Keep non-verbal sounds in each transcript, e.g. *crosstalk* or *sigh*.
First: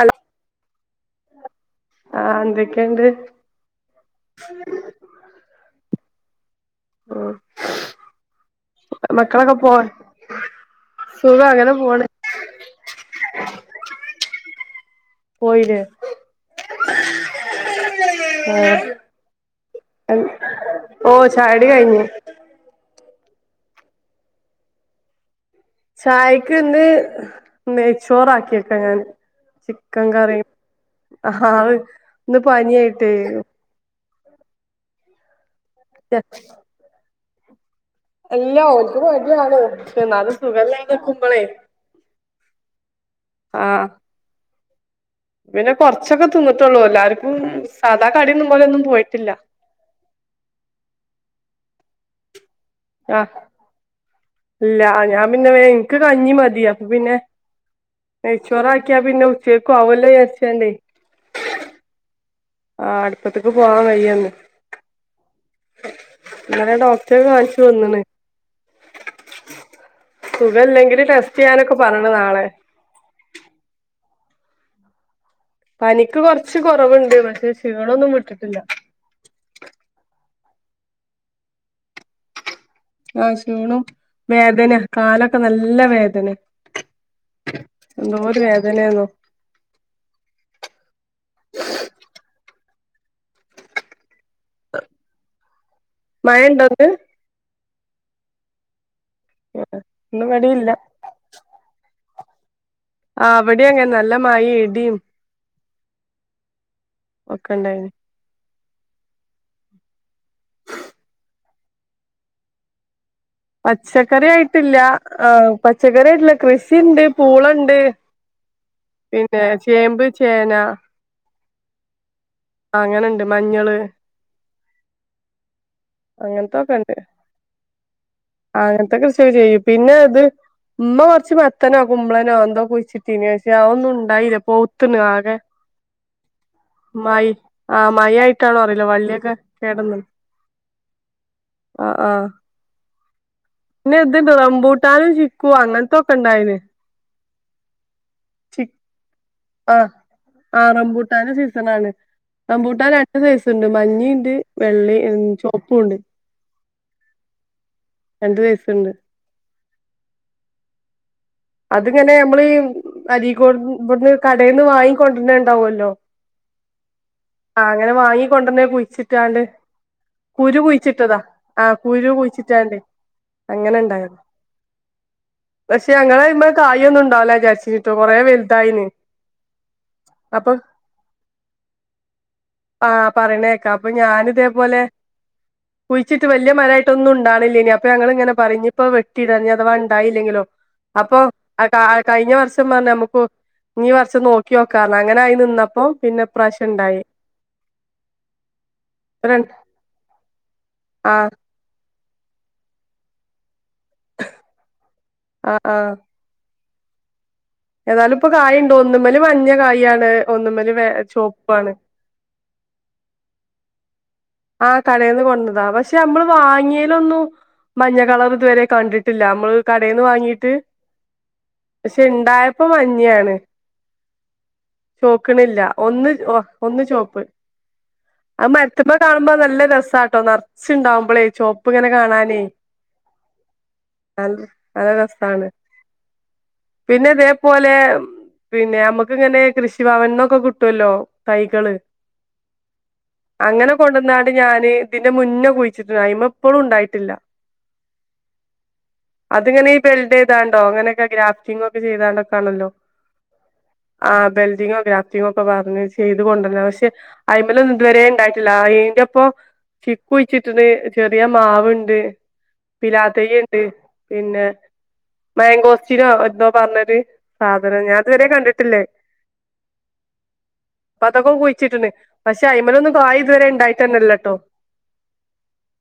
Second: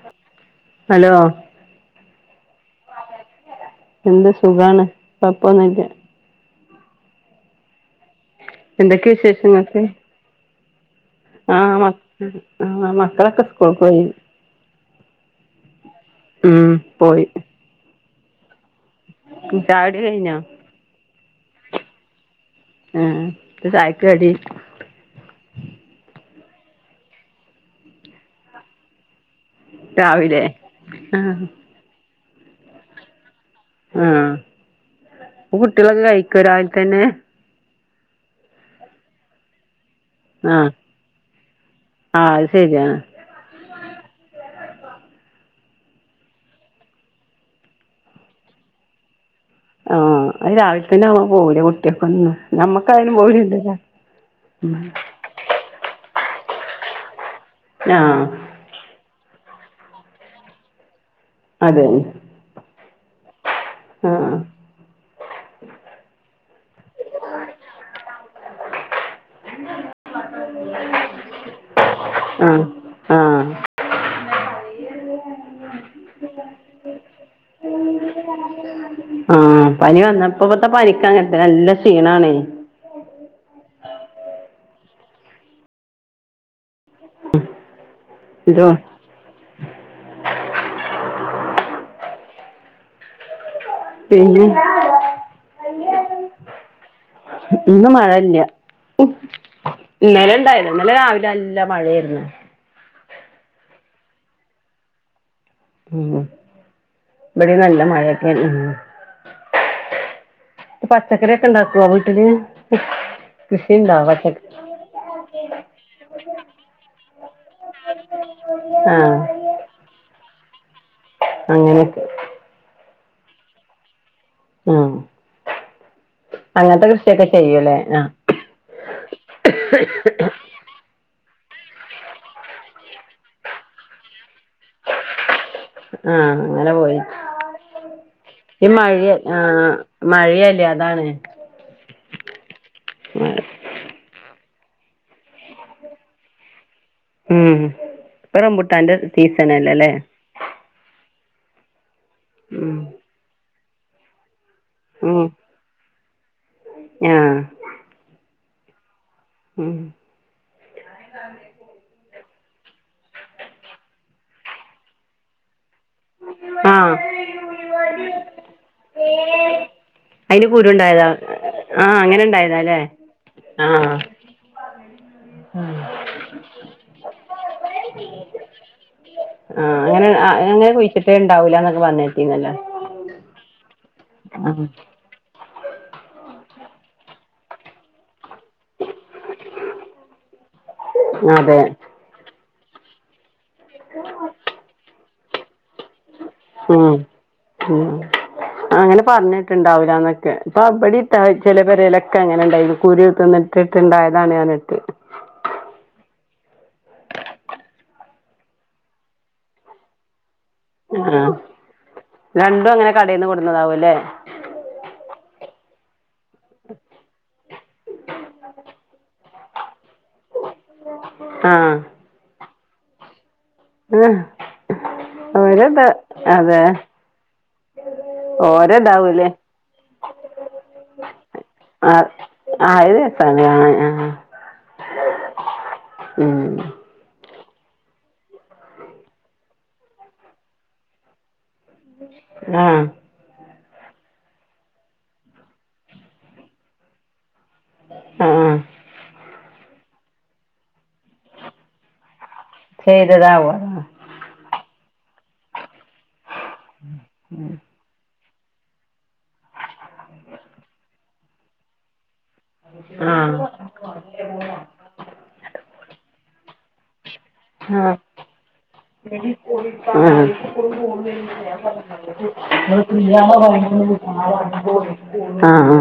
അ *inaudible* hello ആഹ എന്തക്കെണ്ട് എന്ത് സുഖാണ് കുഴപ്പമൊന്നുമില്ല ആഹ എ ന്തൊക്കെ വിശേഷങ്ങൾ പോ സുഖം അങ്ങനെ പോകുന്നു ആഹ മക്കളൊക്കെ സ്കൂളിൽ പോയി പോയില്ലേ ഉം പോയി ആഹ ചാകുടി കഴിഞ്ഞോ ഓ ചായകുടി കഴിഞ്ഞു ആഹ എന്താ ചായക്ക് കടി ചായക്ക് ഇന്ന് നെയ്ച്ചോറ ഉണ്ടാക്കി ഞാൻ ചിക്കൻ കറി രാവിലെ ആഹ് ഹഹ ഇന്ന് പനി ആയിട്ട് ആഹ ഹ് കുട്ട്യോളൊക്കെ കഴിക്കോ രാവിൽ തന്നെ ഇല്ല ഓൾക്ക് മടിയാണ് *unintelligible* അത് ആഹ് സുഖല്ലത നിക്കുമ്പോളേ ആഹ് അത് ശരിയാ ആഹ പിന്നെ കൊറച്ചൊക്കെ തിന്നിട്ടുള്ളൂ എല്ലാർക്കും സാധാ കടി എന്ന് പോലെ ഒന്നും പോയിട്ടില്ല. ആഹ അത് രാവിലത്ത തന്നെ ആവാൻ *unintelligible* കുട്ടിയൊക്കെ ഒന്നു ആ ഇല്ല ഞാൻ പിന്നെനിക്ക് കഞ്ഞി മതി അപ്പ പിന്നെ ആഹ് നെയ്ചോറ ആക്കിയാ പിന്നെ *unintelligible* അതെ. ആഅടുപ്പത്തേക്ക് പോവാൻ കയന്ന്. ആഹ് ഇടെ ഡോക്ടർ കാണിച്ചു വന്നണ്. *unintelligible* സുഖ ഇല്ലെങ്കിലും ടെസ്റ്റ് ചെയ്യാനൊക്കെ പറണ നാളെ ആഹ് ആഹ് പനിക്ക് കൊറച്ച് കൊറവുണ്ട് പക്ഷെ ഷീണോന്നും വിട്ടിട്ടില്ല. ഇപ്പപ്പത്തെ പനിക്ക് അങ്ങനത്തെ നല്ല ക്ഷീണണേ. ആ ഷീണും വേദന കാലൊക്കെ നല്ല വേദന. എന്തപോ ഒരു എന്തോ വേദനയാന്നോ. *unintelligible* പിന്നെ മഴയുണ്ടോ ഇന്ന്? ഇന്ന് മഴയില്ലന്നല ആഹ് ഇന്ന് ഇവിടേം ഉണ്ടായില്ല ഇല്ല ഇന്നലെ രാവിലെ അല്ല മഴയരുന്നു. ആ അവിടെ അങ്ങെ നല്ല മഴയുംഇടിയും. ഉ ഇവിടെ നല്ല ഇണ്ടായിന് മഴയൊക്കെ ഉം. പച്ചക്കറി ഒക്കെ ഉണ്ടാക്കുമോ വീട്ടിൽ? പച്ചക്കറി ആയിട്ടില്ല ആ പച്ചക്കറി ആയിട്ടില്ല കൃഷിണ്ട് പൂളുണ്ട്. ആഹ് പിന്നെ ചേമ്പ് ചേന അങ്ങനെയൊക്കെ. ആ അങ്ങനെണ്ട് മഞ്ഞള് ഉ അങ്ങനത്തെ അങ്ങനത്തൊക്കെണ്ട് കൃഷിയൊക്കെ ചെയ്യൂല്ലേ. ആഹ് അങ്ങനത്തെ കൃഷിയൊക്കെ ചെയ്യും പിന്നെ അത് ഉമ്മ കുറച്ച് പത്തനോ കുമ്പളനോ എന്തോ കുഴിച്ചിട്ടിനെ പക്ഷേ ആ ഒന്നും ഉണ്ടായില്ല പോത്തന ആകെ ആഹ് അങ്ങനെ പോയി മൈ ആഹ മൈ ആയിട്ടാണോ ഈ അറിയില്ലോ മഴ വള്ളിയൊക്കെ ആഹ് കേടന്ന മഴയല്ലേ ആഹ ആഹ ആ പിന്നെ എത് റംബൂട്ടാനും ചിക്കുവ അങ്ങനത്തൊക്കെ ഇണ്ടായിന്. ഉം ഇപ്പം റാമ്പുട്ടൻ്റെ സീസൺ അല്ലേല്ലേ? *unintelligible* സീസൺ റമ്പൂട്ടാൻ രണ്ട് സൈസ് ഉണ്ട് മഞ്ഞണ്ട് വെള്ളയും ചോപ്പുണ്ട്. ആഹ. രണ്ട് വയസുണ്ട്. ഉം. അതിങ്ങനെ നമ്മൾ അരി ഇവിടുന്ന് കടയിൽന്ന് വാങ്ങിക്ക കൊണ്ടിരന്നുണ്ടാവുമല്ലോ. ആഹ് ആ അങ്ങനെ വാങ്ങിക്ക കൊണ്ടന്നെ കുഴിച്ചിട്ടാണ്ട് അയിന് കുരു കുരുണ്ടായതാ കുഴിച്ചിട്ടതാ ആഹ ആഹ് കുരു അങ്ങനെ ഇണ്ടായതാല്ലേ കുഴിച്ചിട്ടാല്ലേ അങ്ങനെ ആഹ് ഇണ്ടായത പക്ഷെ ഞങ്ങള് ഇമ്മ കായ ഒന്നും ഇണ്ടാവില്ല ചരിച്ചിട്ടോ കൊറെ വലുതായിന്. ആഹ് അങ്ങനെ അപ്പൊ അങ്ങനെ കുഴിച്ചിട്ടേ ഇണ്ടാവൂലന്നൊക്കെ പറഞ്ഞകേട്ടിനല്ലോ ആഹ് പറയണേക്കാ അപ്പൊ ഞാനിതേപോലെ കുഴിച്ചിട്ട് വലിയ മരമായിട്ട ഒന്നും ഉണ്ടാണില്ലേ ഇനി അപ്പൊ ഞങ്ങ ഇങ്ങനെ പറഞ്ഞ ഇപ്പ വെട്ടി ഇടഞ്ഞ അഥവാ ഉണ്ടായില്ലെങ്കിലോ. അപ്പൊ അതെ കഴിഞ്ഞ വർഷം പറഞ്ഞ നമുക്ക് ഈ വർഷം നോക്കി നോക്കാന്ന് അങ്ങനെ നിന്നപ്പോ പിന്നെ ഇപ്രാവശ്യം ഉ ഇണ്ടായി അങ്ങനെ ആഹ് പറഞ്ഞിട്ടുണ്ടാവലന്നൊക്കെ. ബ്ടിം ആഹ് ചില പരലൊക്കെ അങ്ങനെ ഉണ്ടായിത് കുര്യ തന്നി ഇട്ട്ണ്ടായതാണ് ഞാനിട്ട്. ആഹ് ന്നാലും ഇപ്പൊ കായ് ഉണ്ട് ഒന്ന് മഞ്ഞ കായ് ആണ് കായ്ച്ചിട്ടുള്ളത് ഒന്നുമൽ ആഹ് ചുവപ്പ് ആണ് രണ്ടും അങ്ങനെ കടേന്ന് കൊടുന്നതാവൂല്ലേ പക്ഷെ നമ്മള് വാങ്ങിയേലൊന്നും ചുവപ്പാണോ വാങ്ങിയത് ആഹ് ഉണ്ടായപ്പോൾ മഞ്ഞ യാണ് ചോക്ക്ണില്ല ഓരോത് അതെ ഒന്ന് ചുവപ്പ് അഹ് മരത്തിന്മൽ ഓരോതാവൂലേ കാണുമ്പോ നല്ല രസാട്ടോ നിറയേ കാണുമ്പോൾ ചുവപ്പ് ഇങ്ങനെ ആ കാണാൻ ആ ഇത് രസാണ് ആ ആ നല്ല രസാണ് ഉം പിന്നെന്താ പോലെ പിന്നെ നമ്മക്ക് ഇങ്ങനെ കൃഷി ഭവൻനിൽനിന്നൊക്ക കിട്ടുമല്ലോ തൈ ആഹ്. അങ്ങനെ കൊണ്ടന്നാണ്ട് ഞാന് ഇതിന്റെ മുന്നേ കുയിച്ചിട്ടുണ്ട് അതിന്മൽ ഇപ്പോഴും ഉണ്ടായില്ല ആ അതിങ്ങനെ ഈ ബെൽടെയ്താണ്ടൊ അങ്ങനെ ഗ്രാഫ്റ്റിങ്‌ ഒക്കെ ചെയ്താണ്ടക്കാണല്ലോ ആ ബെൽഡിങ്ങൊ, ഗ്രാഫ്റ്റിങ്ങൊ ക്കെ പർ ചെയ്തുകൊണ്ടന്ന പഷേ അയ്മാലൊന്നു ഇതുവരെ ളാഅയിന്റെപ്പൊ ചിക്കുയിച്ചിട്ട്ണ് ചെറിയ മാവുണ്ട്. ആ പിലാതെയ്യ്ണ്ട് പിന്നെ മാങ്കോസ്റ്റിനോ എന്തോ പറഞ്ഞത്. സാധനം ഞാൻ ഇതുവരെ കണ്ടിട്ടില്ലഹ്. ആഹ്. അപ്പൊ അതൊക്കെ കുഴിച്ചിട്ടുണ്ട് പക്ഷെ അയിമലൊന്നും കായ് ഇതുവരെ ഉണ്ടായിട്ടന്നെല്ലട്ടോ ആ ഹാ.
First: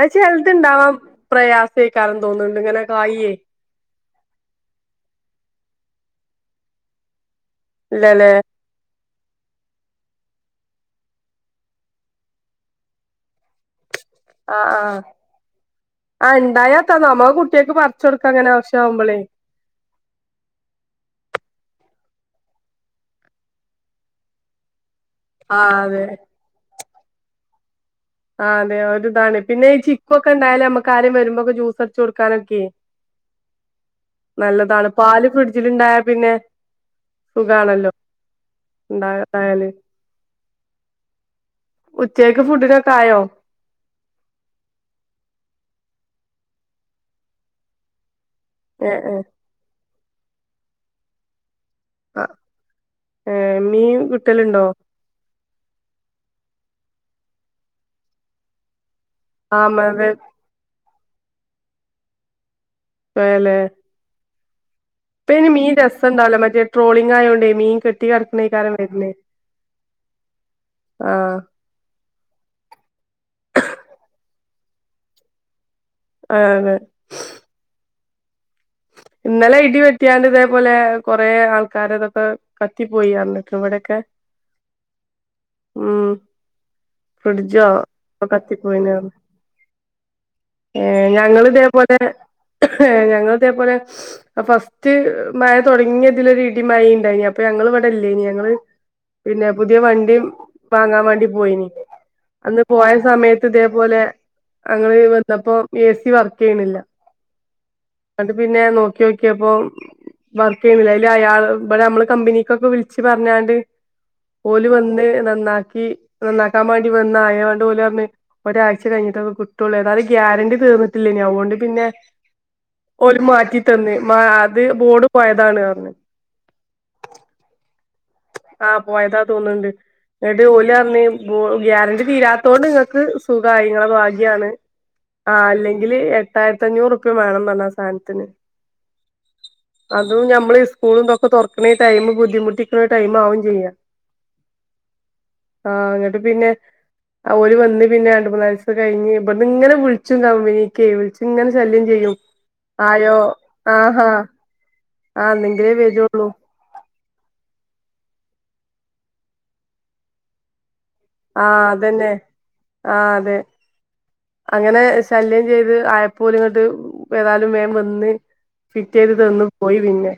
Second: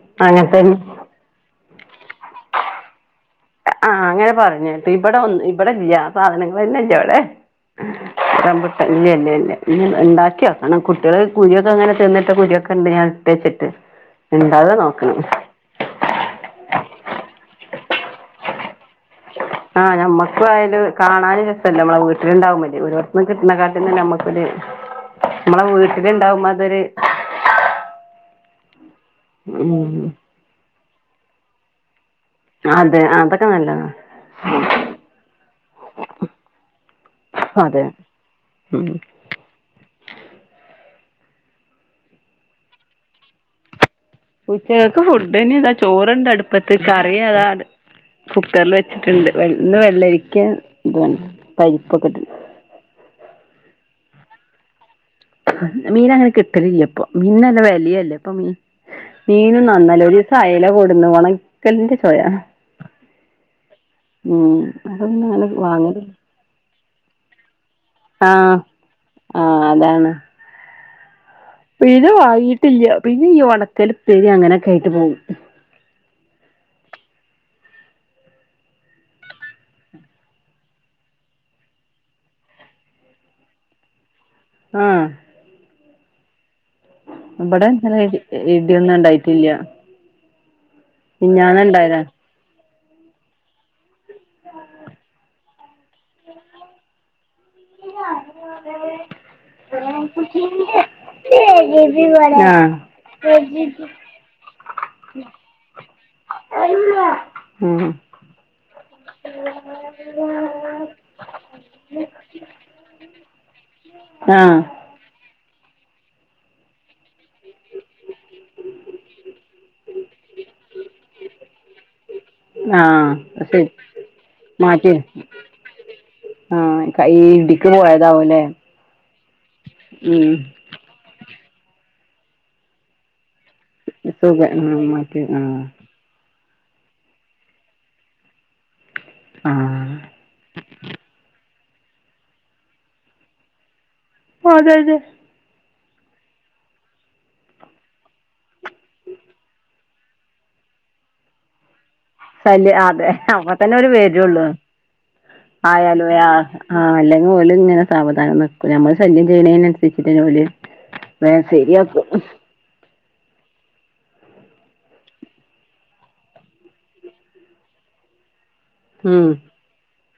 അഹ് ചെല്ത് ഇണ്ടാവാം പ്രയാസേക്കാരം തോന്നുണ്ട് ഇങ്ങനെ കായേ. ആഹ് അങ്ങനെ പറഞ്ഞേട്ട് ഇബടെ ഒൻ ഇബടല്ല്യ സാധനങ്ങളെന്നല്ല്യ വടെ ഹ്. ഇല്ലല്ലേ *unintelligible* ഇല്ല്യ ല്ല ഇഞ് ഇണ്ടാക്കിയോക്കണം കുട്ടിള് കുരൊക്കെങ്ങനെ തിന്ന്ട്ട കുരുഒക്കെണ്ട് ഞാൻ ഇട്ത്തെച്ച്ട്ട്. ആ ആഹ് ആ ഇണ്ടായാത്ത നമ്മളെ കുട്ടിയാക്ക് പറച്ചൊടുക്കാ ങ്ങനെ ആശ്യ ആ ഞമ്മക്കു ആയാലും കാണാന് *unintelligible* നമ്മളെ വീട്ടിലുണ്ടാവുമ്പല്ല്യെ ഒരോരുത്ത്ന്ന് കിട്ട്നക്കാട്ടി ന്നെ നമ്മക്കി. *unintelligible* ആ മ്മളെ വീട്ടില് അതെ ഇണ്ടാവുമ്പോ അതൊരു. ആ അതെ ഒരിതാണ് പിന്നെ ഈ ഉം ചിക്കൊക്കെ ഇണ്ടായാലേ നമ്മക്ക് ആരേം വരുമ്പോക്കെ ജൂസ് അതെ ആ അതൊക്കെ ന നല്ലതാണ് പാല് ഫ്രിഡ്ജിൽണ്ടായ പിന്നെ. അതെ സുകാണല്ലോ ഉം ഇണ്ടായതായാല്. ഉച്ചേക്ക് ഫുഡിനക്കായോ? ഉച്ചക്ക് ഫുഡിന്ള്ള ചോറ്ണ്ട് അടുപ്പത്ത് കറി അതാ കുക്കറിൽ ഏ ഏ വെച്ചിട്ടുണ്ട് വെ ഇന്ന് വെള്ളരിക്കെൻ ഇതുആണ്. പരിപ്പക്കെട്ടാണ്ട്. ഏഹ് മീൻ കിട്ടലുണ്ടോ? നല്ല മീൻ അങ്ങനെ കിട്ടലില്ല പ്പൊ മീൻന്ല്ല വെലിയല്ലെപ്പൊ മീൻ ആ മീനും നന്നല്ല അതെ ഒരീസം അയല കൊടുന്നു ഒണക്കലിന്റെ ചൊയ. ആ ലെ ഉം. അതൊന്നും പിന്നെ അങ്ങനെ മീ വാങ്ങലില്ല രസംണ്ടാവൂല മറ്റേ ട്രോളിങ്ങായോണ്ടേ മീ ആഹ് ആ അതാണ് ആ പിന്നെ വാങ്ങി ട്ടില്ല പിന്നെ ഈ ഒണക്കൽ, പ്പേരി അങ്ങനൊക്കെ ആയിട്ട് പോവും. ആഹ് അതേ *inaudible* ഇന്നലെ ഇടി വെട്ടിയാണ്ട് ഇതേപോലെ കൊറെേ ആൾക്കാര തൊക്കെ കത്തിപ്പോയി ർഞ്ഞിട്ട് ഇവിടൊക്കെ. ആഹ്. ഉം ഇവിടെ ഫ്രിഡ്ജോ ഇന്നലെ ഇടി കത്തി പോയിന ഇടിയൊന്നും ഉണ്ടായിട്ടില്ല ഏ ഞങ്ങള് മിനിഞ്ഞാന്ന് ഇതേപോലെ ഉണ്ടായതാ ഹ് ഞങ്ങള് ഇതേപോലെ ആ ഫസ്റ്റ് മയ തുടങ്ങിയതിലൊര് ഇടിം മയിം ണ്ടേനി അപ്പൊ ഞങ്ങൾ ഇവിടെ ഇല്ലേനി ഞങ്ങള്. പിന്നെ പുത്യായ ആഹ് വണ്ടിം വാങ്ങാം വാണ്ടി പോയിനി അന്ന് പോയ സമയത്ത് തേപോലെ അങ്ങള് വന്നപ്പോ ഈസ് ഉം *unintelligible* പിന്നെ നോക്കി നോക്കിയപ്പൊ വർക്ക് ചെയ്യുന്നില്ല അയ്ല് അയാൾ ഇബടെ നമ്മള് കമ്പനിക്കൊക്കെ വിളിച്ച് പറഞ്ഞാണ്ട് ആഹ് ഓല് വന്ന്‌ നന്നാക്കി നന്നാക്കാൻ വേണ്ടി വന്നായോണ്ട് ഓലർഞ്ഞ് ഒരാഴ്ച കഴിഞ്ഞിട്ട് കിട്ടുള്ളൂ ഏതായാലും ഗ്യാരണ്ടി തീ *unintelligible* അതുകൊണ്ട് പിന്നെ ആഹ് ഓല് മാറ്റി ശരി തന്ന്‌ മാ അത് മാറ്റി ബോഡ് പോയതാണ് അർഞ് ആഹ് കൈ ഇടി ആഹ് പോയതാ തോന്നുണ്ട് ഉം എന്നട്ട് ഓലറിഞ് *unintelligible* ഗ്യാരണ്ടി തീരാത്തോണ്ട് നിങ്ങക്ക് സുഖായി നിങ്ങള സുഖ ഭാഗ്യാണ് ആഹ് മാറ്റി ആ ആഹ് അല്ലെങ്കിൽ എ പത്തായിരത്തി അഞ്ഞൂറ് റുപ്യ വേണം പറഞ്ഞു ആ സാധനത്തിന് ആഹ് അതും നമ്മളീ സ്കൂള്ന്തൊക്കെ തുറക്കണ ഈ ടൈമ് ബുദ്ധിമുട്ടി *unintelligible* ടൈം ആവും ചെയ്യാം അതെ അതെ ആഹ് ഇന്നട്ട് പിന്നെ ഓല് വന്ന് പിന്നെ രണ്ട് മൂന്നാലിസം കഴിഞ് ഇബട്ന്ന് ഇങ്ങനെ വിളിച്ചും കമ്പനിക്ക് വിളിച്ച് ഇങ്ങനെ ശല്യ *unintelligible* അതെ അപ്പ തന്നെ ഓരു ആഹാ വെരുള്ളൂ ആഹ് ഇന്നെങ്കിലേ വെരൊള്ളൂ ആയാലോയാ ആ അല്ലെങ്കി ഓല്ങ്ങനെ സാവധാനം നിക്കും ഞമ്മള് ശല്യം ചെയ്യന്നനുസരിച്ചിട്ട് ഓല് വേം ആഹ് ശരിയാക്കും അതന്നെ ആഹ് അതെ അങ്ങനെ ശല്യം ചെയ്ത് ആയപ്പോലും ഇങ്ങട്ട് ഏതായാലും വേ വന്ന് ഫിറ്റ് ചെയ്ത് ഉം തന്നു പോയി പിന്നെ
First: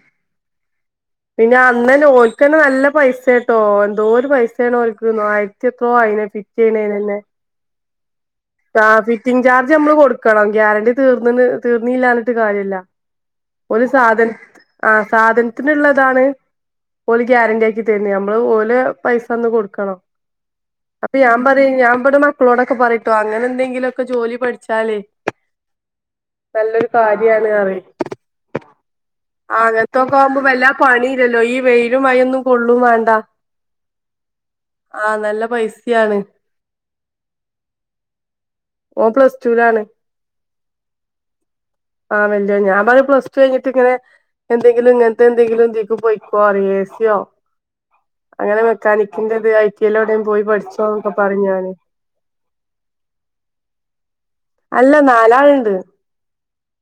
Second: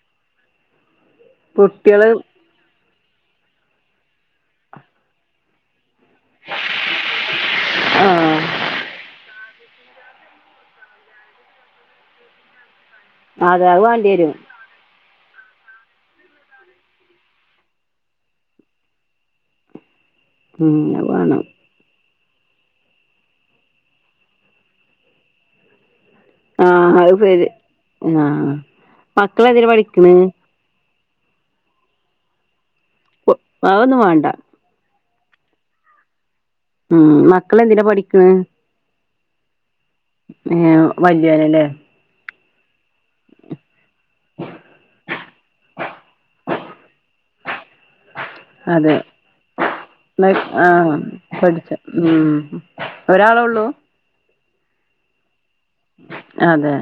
പിന്നെ അന്നന്നേ കുട്ടികള് ഓൽക്കന്നെ നല്ല പൈസെ ട്ടോ എന്തോരു പൈസയാണ് ഓൽക്ക്ന്നോ ആയിരത്തി *unintelligible* ഫിറ്റ് ചെയ്യണെണല്ലേ ആ ഫിറ്റിംഗ് ചാർജ് നമ്മള് കൊടുക്കണം ഗ്യാരണ്ടി തീർന്നണ് തീർന്നില്ല പറഞ്ഞിട്ട് കാര്യല്ല അതെ അത് ഒരു സാധന വേണ്ടിവരും ആഹ് സാധനത്തിനുള്ളതാണ് ഓല് ഗ്യാരണ്ടി ആക്കി തര്ണ് നമ്മള് ഓലെ പൈസ അന്ന് കൊടുക്കണം. ഉം അത് അപ്പൊ ഞാൻ വേണം പറയാ ഞാൻ ഇവിടെ മക്കളോടൊക്കെ പറയിട്ടോ അങ്ങനെ എന്തെങ്കിലുംക്കെ ജോലി പഠിച്ചാലേ ആ നല്ലൊരു അത് കാര്യാണ് ശരി അറിം ആ മക്കളെന്തിനാ പഠിക്കണ് ആങ്ങനത്തൊക്കെ ആവുമ്പോ വല്ലാ പണയില്ലല്ലോ ഈ വെയിലും, മയൊന്നും കൊള്ള *unintelligible* അതൊന്നും വേണ്ട ആഹ് നല്ല പൈസയാണ് ഉം മക്കള് എന്തിനാ പഠിക്ക്ണ് ഓൻ പ്ലസ് ടൂ ലാണ് ഏ ആ *unintelligible* വ്ല്യ യോൻ ഞാൻപറ പ്ലസ് ടു കഴിഞ്ഞ്ട്ട് ഇങ്ങനെ. എന്തെങ്കിലും ഇങ്ങനത്തെ എന്തെങ്കിലും ന്തീക്ക് പൊയ്ക്കോ എസിയോ. അതെ പോയി ആ പഠിച്ചോന്നൊക്കെ പറയും പഠിച്ച ഞാന് ഉ ഒരാളെ ള്ളു. ഹലോ അല്ല നാലാള്ണ്ട്. അതെ.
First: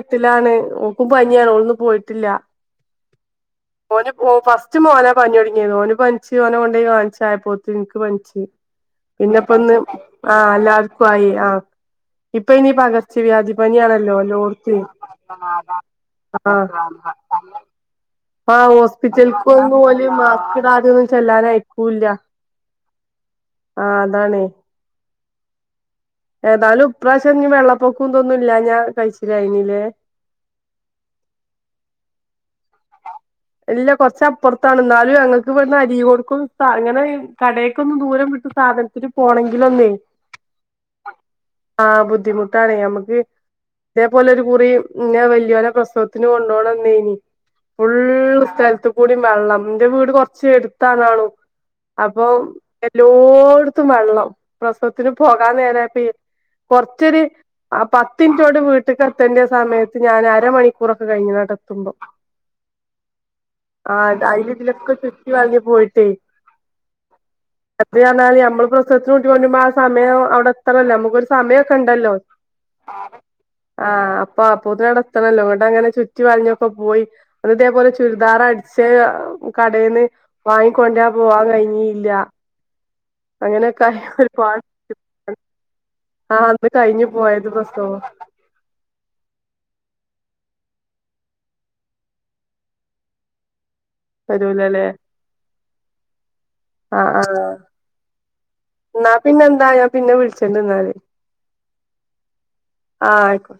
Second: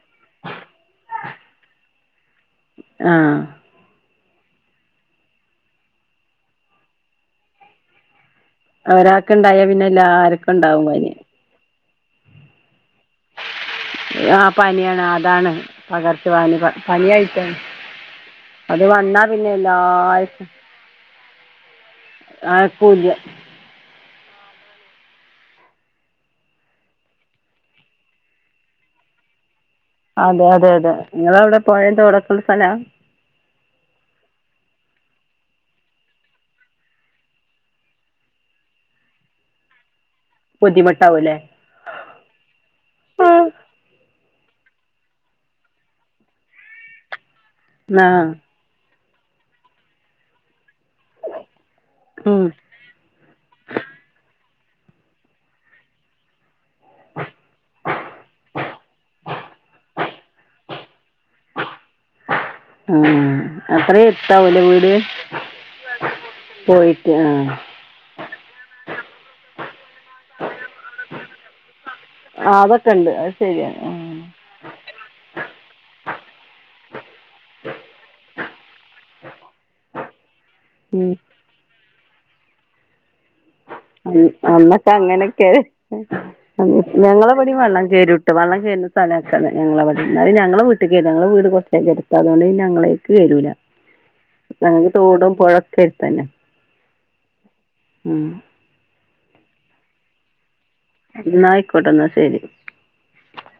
എട്ടിലാണ് ഓക്കും പനിയാണ് ഓളൊന്നും പോയിട്ടില്ല ആഹ ഓ ഫസ്റ്റ് മോനാ പനി തൊടങ്ങിയത് ഓന് പനിച്ചുഓനെ കൊണ്ടോയി കാണിച്ച് ആയപ്പോത്തി ന് ഇൻക്ക് പനിച്ചു. പിന്നെപ്പ ഒരാൾക്കുണ്ടായാ ഇന്ന് പിന്നെ ആ എല്ലാർക്കും ഉണ്ടാവും എല്ലാവർക്കും പനി ആയി ആഹ ഇപ്പൊ പനി പകർച്ച. വ്യാധിപനിയാണല്ലോ ആ എല്ലോടത്തി പനിയാണ് അതാണ് ആ പകർച്ചവ്യാധി പനിയായിട്ടാണ് ആ അത് വന്നാ പിന്നെ ഹോസ്പിറ്റലക്ക്ഒരു എല്ലാർക്കും വർക്കിടന്ന് ചെല്ലാനായിട്ട് *unintelligible* ആർക്കു ഇല്ല. ആണ്. ഏതായാലും ഈ പ്രാവശ്യം വെള്ളപ്പൊക്കം ഇതൊന്നും ഇല്ലാഞാ കഴിച്ചിലായേനി അതെ അതെ അതെ നിങ്ങളവിടെ പുഴയും തോടക്കെയുള്ള സ്ഥലാ? ഇല്ല കൊറച്ചപ്പുറത്താണ് എന്നാലും ഞങ്ങൾക്ക് ഇവിടുന്ന് അരി കൊടുക്കും അങ്ങനെ കടയൊക്ക ഒന്നും ദൂരം വിട്ട് സാധനത്തിന് പോണെങ്കിലൊന്നേ? ബുദ്ധിമുട്ടാവൂല്ലേ ആ ബുദ്ധിമുട്ടാണ് ഞമ്മക്ക് തുപോലെ ഒരു കുറി ഇന്നെ വലി യോന പ്രസവത്തിന് കൊണ്ടു പോണം ഇനി ആ ഫുള്ള് സ്ഥലത്ത് കൂടി വെള്ളം എന്റെ വീട് കൊറച്ചു എടു ത്താനാണോ അപ്പം ഉം എല്ലോടത്തും വെള്ളം പ്രസവത്തിന് പോകാൻ നേര ആയപ്പ കൊറച്ചൊരു ആ പത്തിഞ്ചോട് വീട്ടിക്ക് എത്തേണ്ട സമയത്ത് ഞാൻ അരമണിക്കൂറൊക്കെ കഴിഞ്ഞ് ഇങ്ങോട് എത്തുമ്പം ആ ആ അത്രയും എടുത്താവൂല്ലേ വീട് അയിലിതിലൊക്കെ ചുറ്റിവളഞ്ഞ് പോയിട്ടേ പോയിട്ട് ആ *unintelligible* സമയം അവിടെ അത്രല്ല നമ്മുക്കൊരു സമയം ങ്ങല്ലോ ആ അതൊക്കെ ഉണ്ട് അത് ശരിയാണ് ആ അപ്പുതുകിടത്തണല്ലോ അങ്ങനെ ചുറ്റി വളഞ്ഞൊക്കെ പോയി അത് ഇതേപോലെ ചുരിദാറ അടിച്ച കടേന്ന് വാങ്ങിക്കൊണ്ട് ഉം പോവാൻ കഴിഞ്ഞില്ല അങ്ങനെയൊക്കെ ആയി ഒരുപാട് അന്നൊക്കെ അങ്ങനൊക്കെ ആ അന്ന് കഴിഞ്ഞു ഞങ്ങളെടെ പോയത് പ്രസവം പെരേവെള്ളംകേറു കോട്ടേ വെള്ളം കേ സ്ഥല ഞങ്ങളവിടെ ഞങ്ങളെ വീട്ടിൽ ങ്ങളങ്ങള് വീട് കുറച്ചേക്ക എത്തതുകൊണ്ട് ഞങ്ങളേക്ക് കേറൂല വരൂലല്ലേ ങ്ങക്ക് തോടുംപുഴയെക്കെ അടുതന്നെ ആ ആ ഉമ്മാക്ക് പിന്നെന്തായ പിന്നെ വിളിച്ച എന്നാ ആയിക്കോട്ടെ എന്നാ ശരി ആആയിക്കോ